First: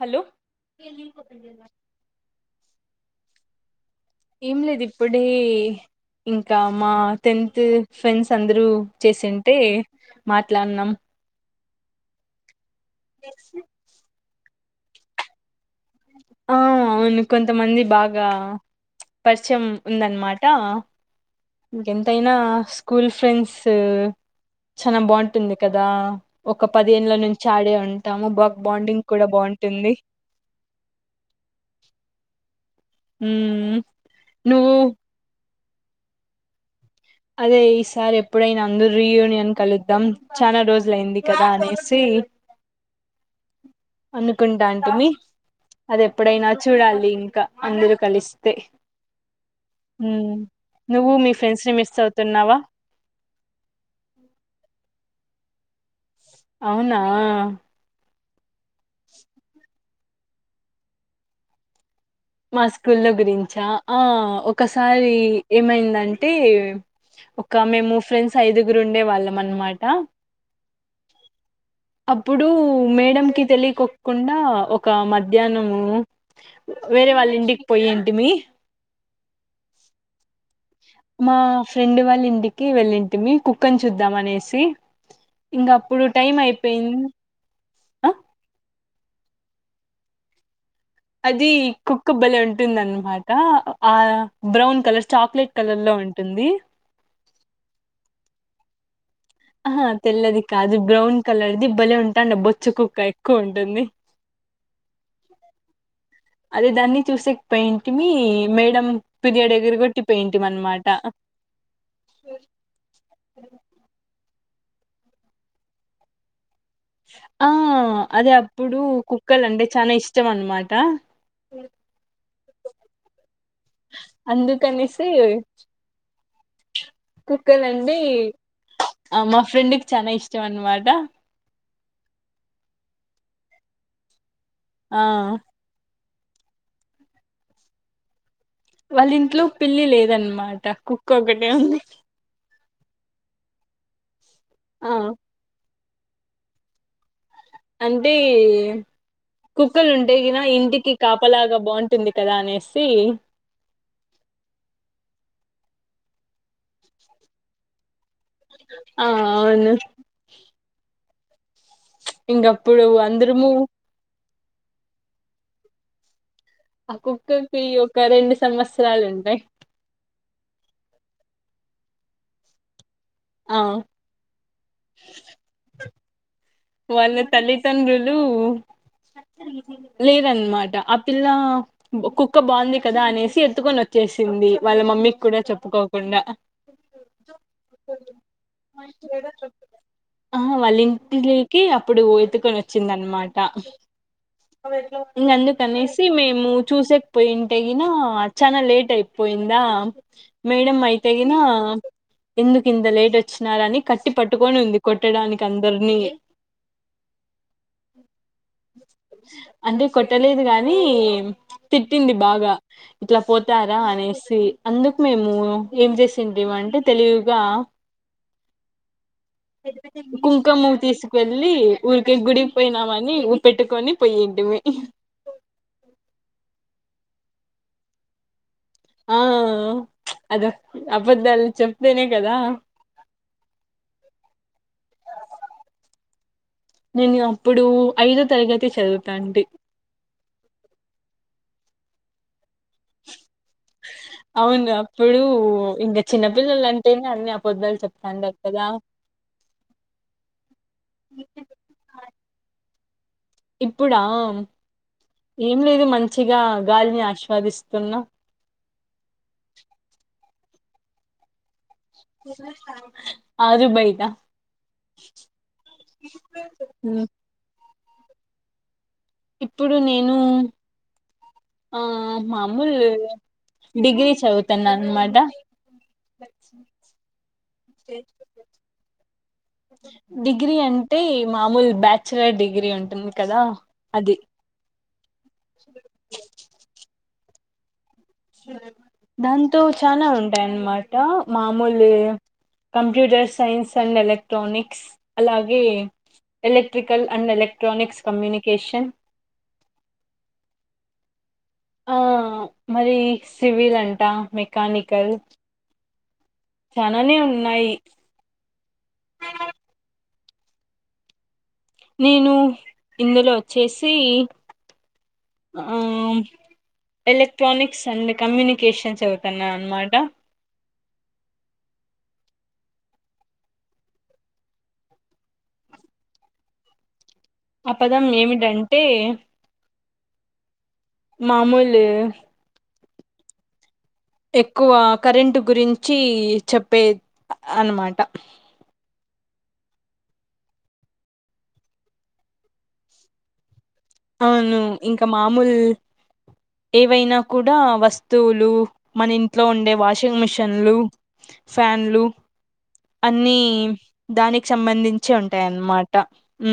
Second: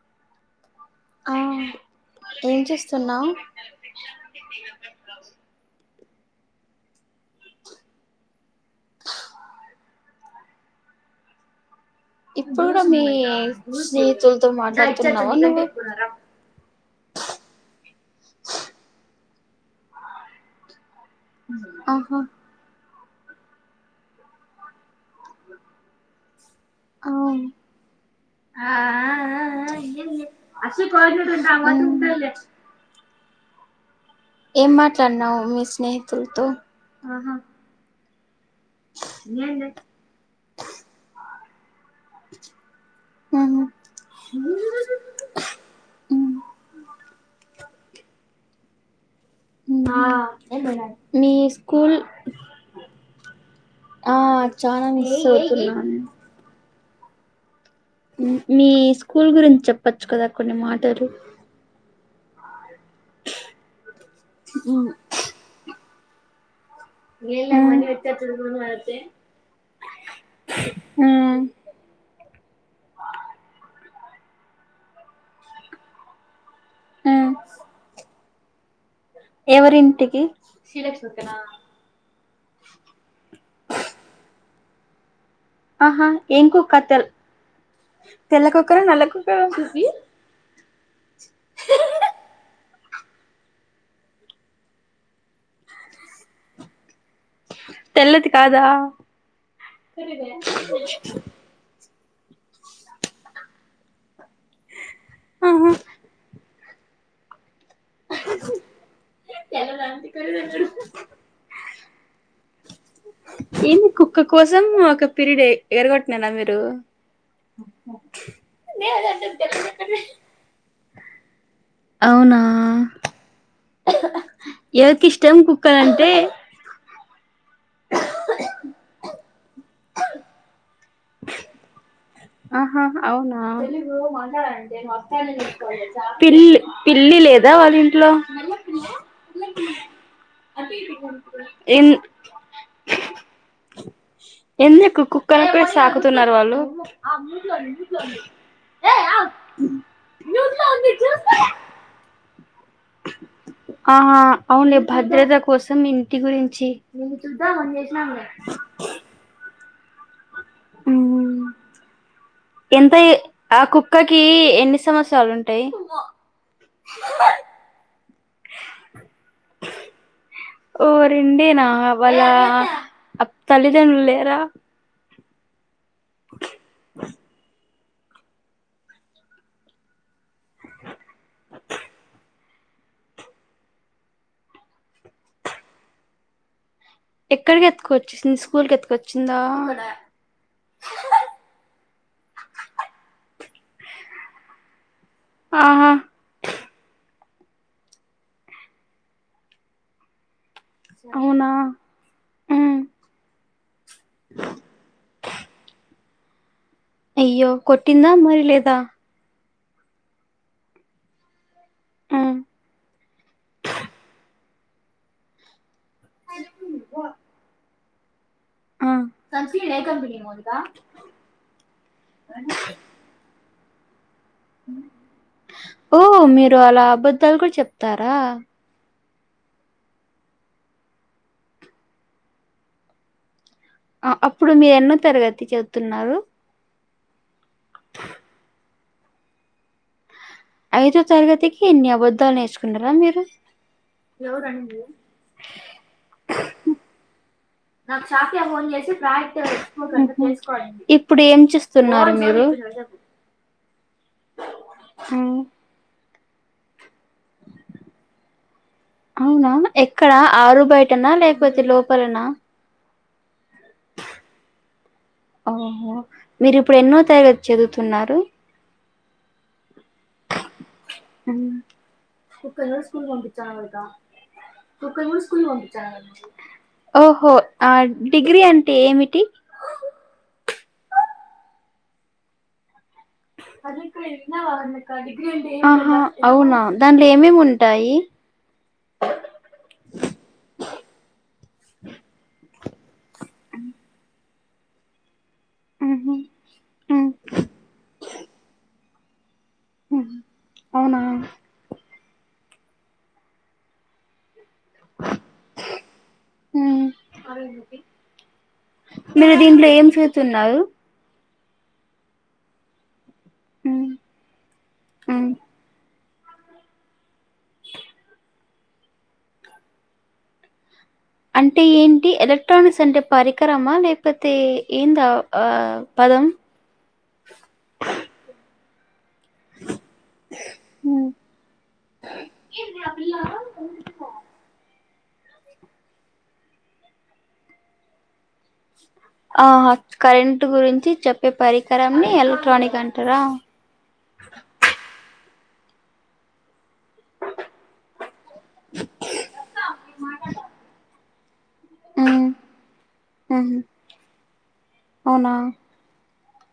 Hello ఆ ఏం చేస్తున్నావు్ ఏం లేదు ఇప్పుడే ఇంకా మా టెన్త్ ఫ్రెండ్స్ అందరూ చేసింటే మాట్లానాం ఇపుడు కూడా మీ స్నేహితుల్ తో మాట్లాడుతున్నావా నువ్వు ఆ అవును కొంతమంది బాగా పరిచయం ఉందనమాట ఆహా ఇంకెంతయినా స్కూల్ ఫ్రెండ్స్ చాలా బాగుంటుంది కదా ఒక పదిేంల నుంచి అవును ఆడే ఉంటాము బర్క్ బాండింగ్ కూడా బాగుంటుంది ఉమ్ హమ్ ఏం మాట్లాడినావ్ మి స్నేహితులతో అదే ఈ సారిే ఇప్పుడైనా అందరుూ రీయూనియన్ కలుద్దాం చాలా రోజులయింది కదా అనేస్ అనేసి ఉమ్, అనుకుంటాంటిమీ అది ఉమ్, ఎప్పుడైనా చూడాలి ఇంకా అందరుూ కలిసి తే నువ్వు మీ ఫ్రెండ్స్ ని మిస్ స్కూల్ అవుతున్నావా ఆ చానా సదుతున్నా అవునా ఉమ్ మీ స్కూల్ గురించి చెప్ ప్పచ్చు కదా కొన్ని మాటలు. మా స్కూల్లో గురించా, ఆ ఒకసారి ఏమైందం టె ఒక మేము ఫ్రెండ్స్ ఐదుగురు ఉండే వాళ్ళం అనమాట, ఆ అప్పుడు మేడం కి తెలియకొ కుండా ఒక మధ్యాహ్నము వేరే ఆ వాళ్ళ ఇంటికి పోయింటిమీ ఎవరింటికి? మా ఫ్రెండ్ వాళ్ళ ఇన్ ఇంటికి వెళ్ళింటిమి కుక్కని చూద్దాం అనేసి ఇంక అప్పుడు ఆహా టైం ఏం కుక్క అయిపోయింది తెల్ ఆ తెల్లకుక్క న నల్లకుక్క [unintelligible] అది కుక్క బలే ఉంటుందన్ మాట ఆ బ్రౌన్ కలర్ చాక్లెట్ కలర్ లో ఉంటుంది. తెల్లది కాదా? అహా తెల్లది కాదు, అ బ్రౌన్ కలర్ది బలే ఉం తండ బొచ్చ కుక్క ఎక్కువ ఉంటుంది. ఆహా అదే దాన్ని చూసి పెయింటిమి, మేడం పిర్యడ్ ఎదరగొట్టి పెయింటినమాట ఏంది కుక్క కోసం ఒక పీరియడ్ ఏ ఎరగొట్ననా అందరు ఆ అదే అప్పుడు కుక్కలు అంటే చాన ఇష్టం అన్నమాట, అవునా ఎవరికి అందుకనేసి ఇష్టం కుక్కలంటే కుక్కల అండి అ మా ఫ్రెండ్కి చాన ఇష్టం అన్నమాట. ఆహా అవునా అడి ఆ మొత్త పిల్ పిల్లి లేదా వాళ్ళ ఇంట్లో? వాళ్ళ ఇంట్లో పిల్లి లేదన్నమాట కుక్క ఒకటె ఉంది. ఎన్ ఎంది ఆ కుక్క సాకుతున్నరు వాళ్ళు అంటే కుక్కలు ఉంటే కన ఇంటికి కాపలాగా బాగుంటుంది కదా అనేసి ఆహా అవును భద్రద కోసం ఇంటి గురించి ఆ అవును ఉమ్ ఇంకప్పుడు ఎంత అందరము ఆ కుక్కకి ఎన్ని సంవత్సరాలు ఉంటాయి ఆ కుక్కకి ఒక రెండు సంవత్సరాలు ఉంటాయి ఆ వల్ల ఆ తల్లి తండ్రులు లేరా వల్ల తల్లి త తండ్రులు లేదన్నమాట ఆ పిల్ల కుక్క బాగుంది కదా అనేసి ఎత్తుకొని వచ్చేసింది వాళ్ళ మమ్మీకి కూడా చెప్పుకోకుండా ఎక్కడికి ఎతుకొచ్చేసింది స్కూల్కి ఎతుకొచ్చిందా ఇప్పుడు ఎతుకొని వచ్చింద అనమాట ఇంక ఆహా అందుకనేసి మేము చూసే పోయింటగిన చనా లేట్ అయిపోయిందా మేడం అయితే కిన అవునా ఎందుకు ఇంత లేట్ వచ్చినారని కట్టి పట్టుకొని ఉంది కొట్టడానికి అందరినీ అయ్యో కొట్టిందా మరి లేదా అంటే కొట్టలేదు గానీ తిట్టింది బాగా ఇట్లా పోతారా అనేసి అందుకు మేము ఏం చేసిందిమ అంటే తెలివిగా కుంకమ తీసు వెలి ఊరికే గుడికి పోయినామని పెట్టుకొని పోయింటిమి ఓ మీరు అలా అబద్ తలుగు చెప్తారా ఆ అద అబద్ధాలు చెప్తేనే కదా ఆ అప్పుడు మీరు ఎన్నో తరగతి చదుతున్నారు నేను అప్పుడు ఐదో తరగతి చదువుతా అండి ఐదో తరగతికి ఇన్ని అబద్ధాలు నేర్చు అవునా ఇప్పుడు ఏం చేస్తున్నారు మీరు ఇప్పుడా ఏం లేదు మం చ్చిగా గాలి అవునా ఎక్కడ? ఆరు బయటనా లేకపోతే లో ఉం ఓహో మీరు ఇప్పుడు ఎన్నో ఉమ్, తరగతి చదువు తున్నారు? ఇప్పుడు నేనూ క స్కూల్ంచ్చ డిగ్రీ చదువుతున్నా అనమాట స్కూల్కి ఓో ఆ డిగ్రీ అంటే ఏమిటి డిగ్రీ అంటే మామూలు బ్యాచ్లర్ డిగ్రీ ఉంటుంది కదా అది హహ అవునా ఏమేమ్ ఉంటాయి. దాంతో చాలా ఉంటాయన్నమాట మామూలు computer science and electronics అలాగే ఉహు ఉ ఎలక్ట్రికల్ అండ్ ఎలక్ట్రానిక్స్ కమ్యూనికేషన్ అవునా ఆ మరి సివిల్ అంటా మేక్ కానికల్ ఉ చాలానే ఉన్నాయి సున్నారు నేను ఇందులో ఉ వచ్చేసి ఉ ఆ హా ఎలక్ట్రానిక్స్ అండ్ కమ్యూని కేషన్ చెదుతున్నా అనమాట అంటే ఏంటి ఎలక్ట్రానిక్స్ అంటే పరికరమా లేకపోతే ఏంద దా పదం ఆ పదం ఏమిటండి? తె హా మామూలు అ ఎక్కువ కరెంటు గురించి చెప్పే అనమాట ఆ కరెంట్ గురించి చెప్పే పరికరంని ఎలక్ట్రానిక్ అంటరా? అవును ఇంకా మా ముల్ ఏవైనా కూడా వస్తువులు మన ఇంట్లో ఉండే వాషింగ్ మిషన్లు ఫ్యాన్లు ఉమ్ అన్ని ఉహు దానికి సంబంధించి అవునా ఉంటాయన్నమాట ఉ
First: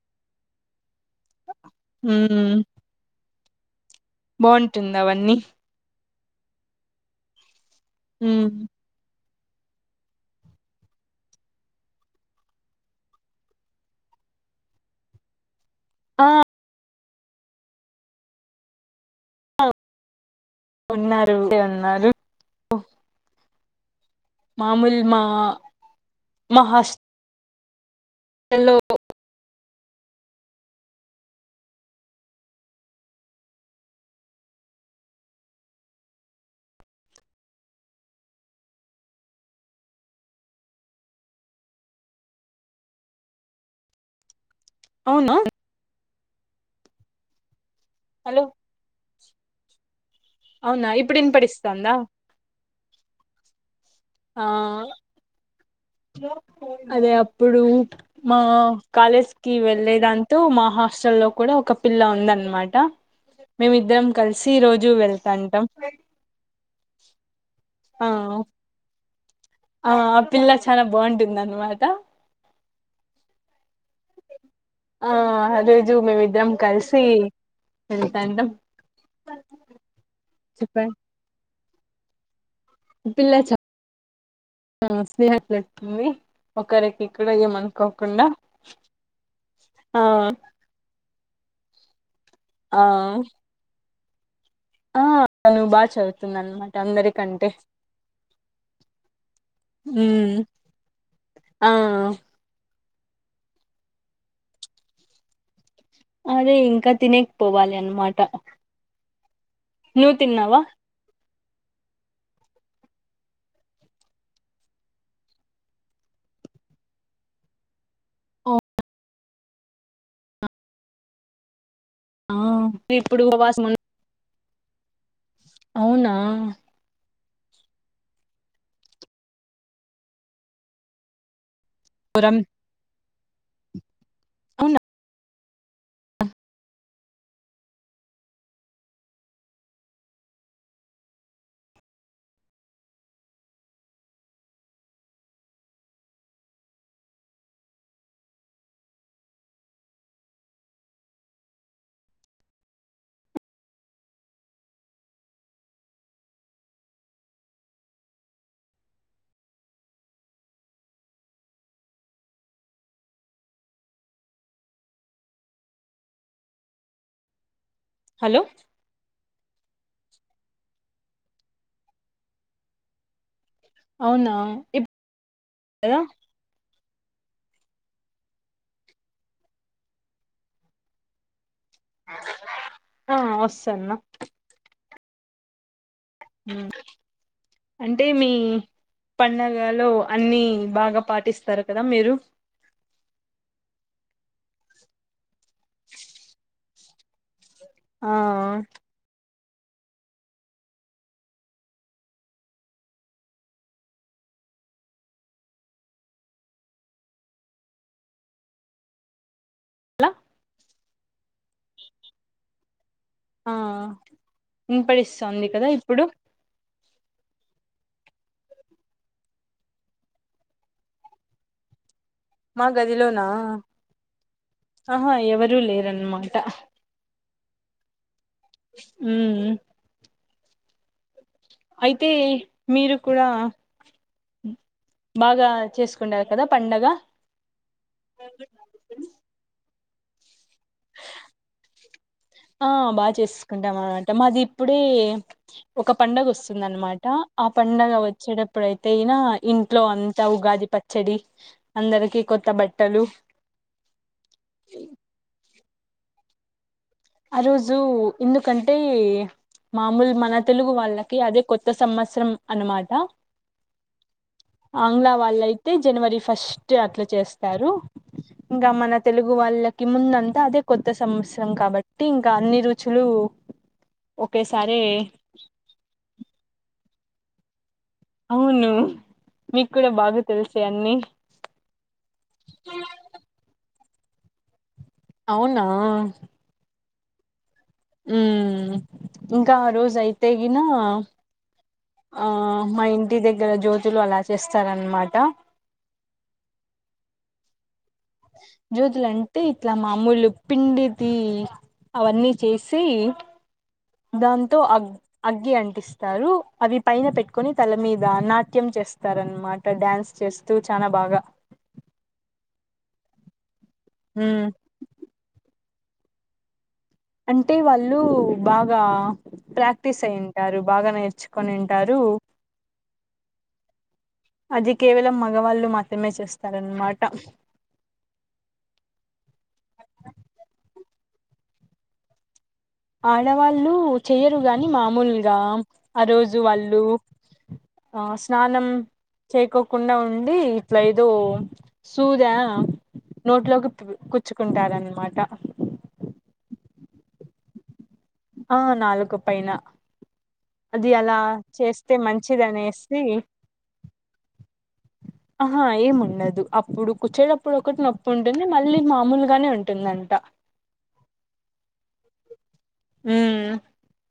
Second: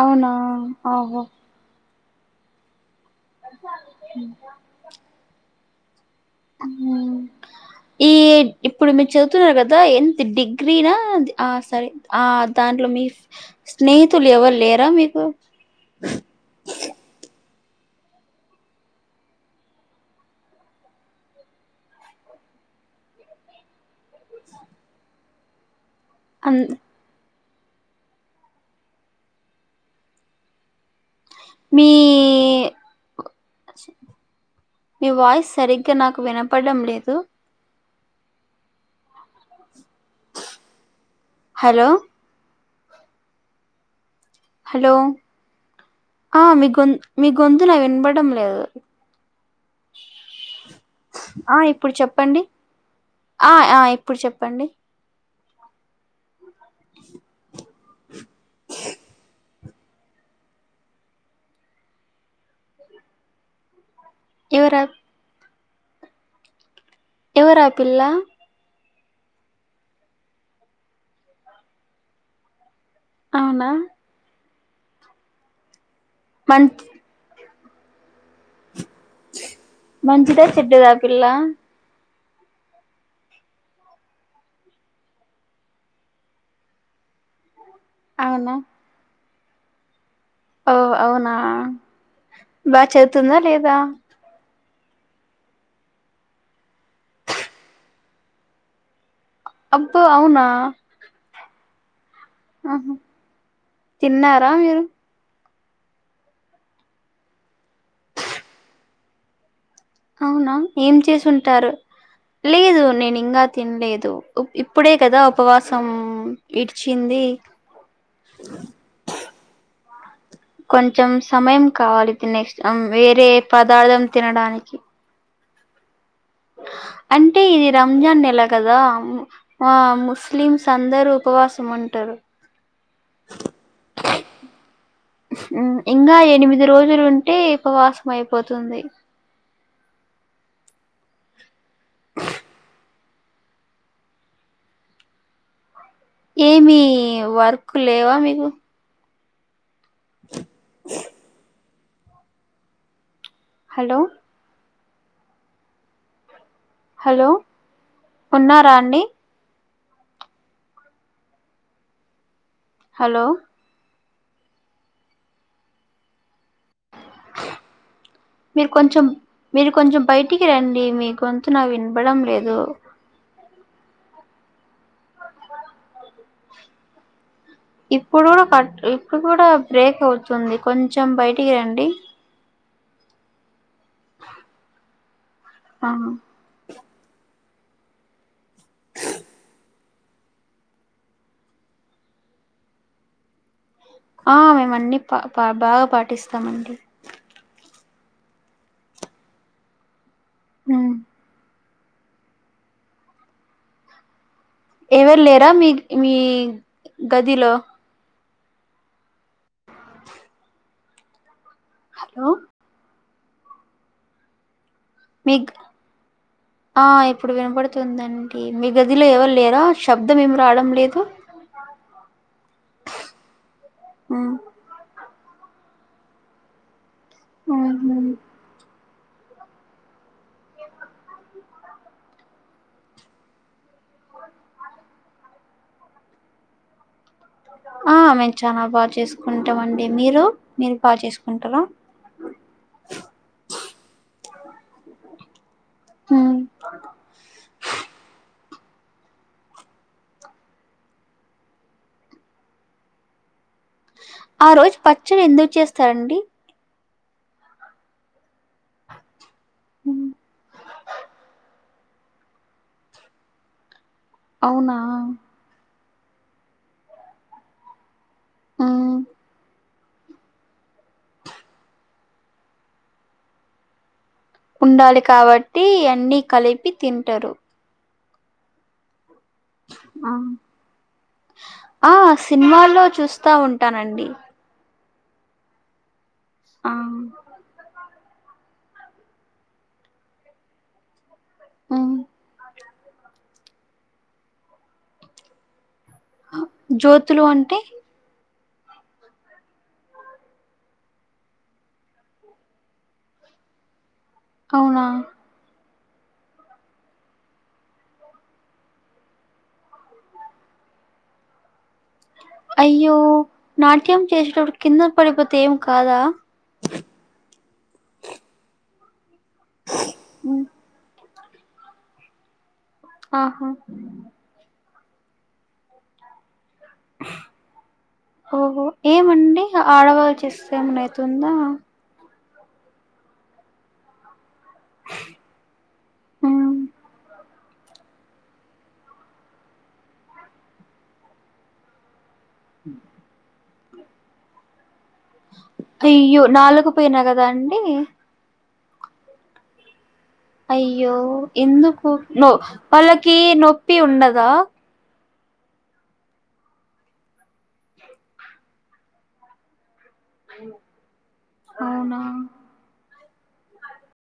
అవునా ఆహో హ బావుంటుందా అవన్నీ హ ఈ ఉమ్ ఇప్పుడుమిచ్చ చదువుతురు కదా ఎంత డిగ్రీనా ఆ సరే ఆ దాంట్లో మీ స్నేహితులు ఎవరు లేరా మీకు ఆ ఉన్నారు అండి ఉన్నారు మామూలు మావ అన్ మహాస్ హలో మీ మీ వాయిస్ సరిగ్గా నాకు వినపడడం లేదు హలో హలో అవునా ఆ మీగొంతు మీగొంతు వినబడం హలో లేదు అవునా ఇప్పుడు ఆ ఇప్పుడు వినపడిస్తాందా చెప్పండి ఆ ఆ ఇప్పుడు ఆ చెప్పండి అదే అప్పుడు మా కాలేజ్ కి వెళ్ళే దాంతో మా హాస్ట లో కూడా ఒక పిల్ల ఉందనమాట మేమిద్దరం కలిసి ఎవరా రోజు వెళ్తాంటం అ ఎవరా పిల్ల ఆ ఆ పిల్ల చాలా బాగుంటుంది అన్నమాట అవునా ఆ అదే జు మేమిద్దం మంచి కలిసి అది మంచిదా చెడ్డదా అ చెప్పండి పిల్ల పిల్ల చెప్పు స్నేహితులకి ఒకరికి ఇక్కడ ఏమనా కోకుండా అవునా ఆ ఓ అవునా బాగా ఆ చదువుతుందా లేదా ఆ నువు బాగా చదువుతుంది అనమాట అందరికంటే అబ్బ ఉమ్ అవునా ఆ ఆహ తిన్నారా మీరు అదే ఇంకా తినేకి పోవాలి అన్నమాట అవునా ఏం చేసున్ టారు లేదు నేను ఇంగా తినలేదు ఇప్పుడే కదా ఉపవాసం ఇడిచింది ఓ కొంచెం సమయం కావాలి నెక్స్ట్ ఇప్పుడు వేరే ఉపవాసం ఉన్ పదార్థం తినడానికి అవునా అంటే ఇది రంజాన్ నెల కదా ఆ ముస్లిమ్స్ అందరు ఉపవాసం సుమంటారు రం అవునా ఇంకా ఎనిమిది రోజులుంటే ఉపవాసం అయిపోతుంది ఏమి వర్క్ లేవా మీకు హలో హలో ఉన్నారా అండి హలో హలో మీరు కొంచెం మీరు కొంచెం బయటికి రండి మీ గొంతు నాకు వినబడం లేదు అవునా ఇప్ రా ఇప్పుడు కూడా కట్ ఇప్పుడు కూడా బ్రేక్ అవుతుంది కొంచెం బయటికి రండి హా వస్తాన్న ఆ ఉ అంటే మీ పండగలో అన్ని బాగా పాటిస్తారు కదా మీరు ఆ మేమన్నీ పా పా బాగా పాటిస్తామండి ఆ ఉ ఏవరు లేరా మీ మీ గదిలో ల హలో ఆ మీ వినపడిస్తోంది కదా ఇప్పుడు ఆ ఇప్పుడు వినపడుతుందండి, మీ గదిలో ఎవర్లేరా, శబ్దమేం రావడం లేదు? మా గదిలోనా, హ్మ్. ఆహా ఎవరూ లేర్ దన్నమాట ఆహా ఉమ్ అయితే మీరు కూడా, బాగా చేసుకుండారు కదా పండగ? ఆ, మేము చాల బాగా చేసుకుంటమన్ డి మీరు? మీరు బాగా చేసుకుంటారా ఆ బాగా చేసుకుంటామనట్ మాది అప్పుడే ఒక హ్మ్. పండగొస్తుందన్నమాట, ఆ పండగ వచ్చేటప్ ప్పుడైతే ఇనా ఇంట్లో అంతా ఉగాది పచ్చడి, అందరికి కొత్త బట్టలు ఆ రోజు పచ్చడి ఎందుకు చేస్ తరండి ఆ రోజు ఎందుకంటే హ్మ్. మామూలు మన తెలుగు వాళ్ళకి అదే కొత్ త్త సంవత్సరం అన్నమాట. అవునా ఆంగ్లా వాళ్లై టి జనవరి ఫస్ట్ అట్ల చేస్తారు. ఇంగా మన హ్మ్. తెలుగు వాళ్ళక్ టి ముందంతా, అదే కొత్త సంవత్సరం కాబట్ టే ఇంకా అన్ని రుచులు ఒకేసారి ఉండాలె కాబట్టి అన్నీ కలిపి తింటరు. అవును. మీకు కూడా బాగా తెలిసే అన్ని ఆ సినిమాల్లో చూస్తా ఉన్ తనండి. అవునా ఆ ఉమ్ ఇంకా, ఆ రోజు అయితే గినా ఆ మా ఇంటి దగ్గర జ్యోతులు అలా చేస్తారన్నమాట. జ్యోతులు అంటే? జ్యోతులంటే ఇట్ల మామూలు పిండిదీ అవన్నీ చేసి దాంతో అవునా అగ్ అగ్గి అంటిస్ తారు. అవి పైన పెట్టుకొని తల మీద నాట్యం చేస్తారన్నమాట, డ్యాన్స్ చేస్తూ చాన బాగా అయ్యో! నాట్యం ఉమ్ చేసేటపుడు కింద పడిపోతే ఏం కాదా! అంటే వాళ్ళు బాగా ప్రాక్టీస్ హ్మ్. అయింటారు. బాగా నేర్చ్ కొనుంటారు. ఆహా అది కేవలం మగవాళ్ళు మాత్రమే చేస్ ఓహో ఏమండి ఆడవాళ్ళు చేస్తే ఏం అన్న అయి తుందా? ఆడవాళ్ళు చెయ్యరు గాని మామూలుగా ఆ రోజు ఉమ్. వాళ్ళు ఆ స్నానం చేయికోకుండా ఉండి ఇట్ల ఏదో సూదా నోట్లోకి కుచ్చుకుంటారన్ తియ్యో నాలుక పొయిన కదా అండి. ఆ నాలుక పైనా అయ్యో ఎందుకు నో మంచిదనేసి వాళ్ళకి నొప్పి ఉండదా! ఆహా ఏం ఉండదు. అప్పుడు కుచ్చేటప్పుడు ఒకటి నొప్పి ఉంటుంది. మళ్ళీ మామూలుగానే ఉం అవునా ఉమ్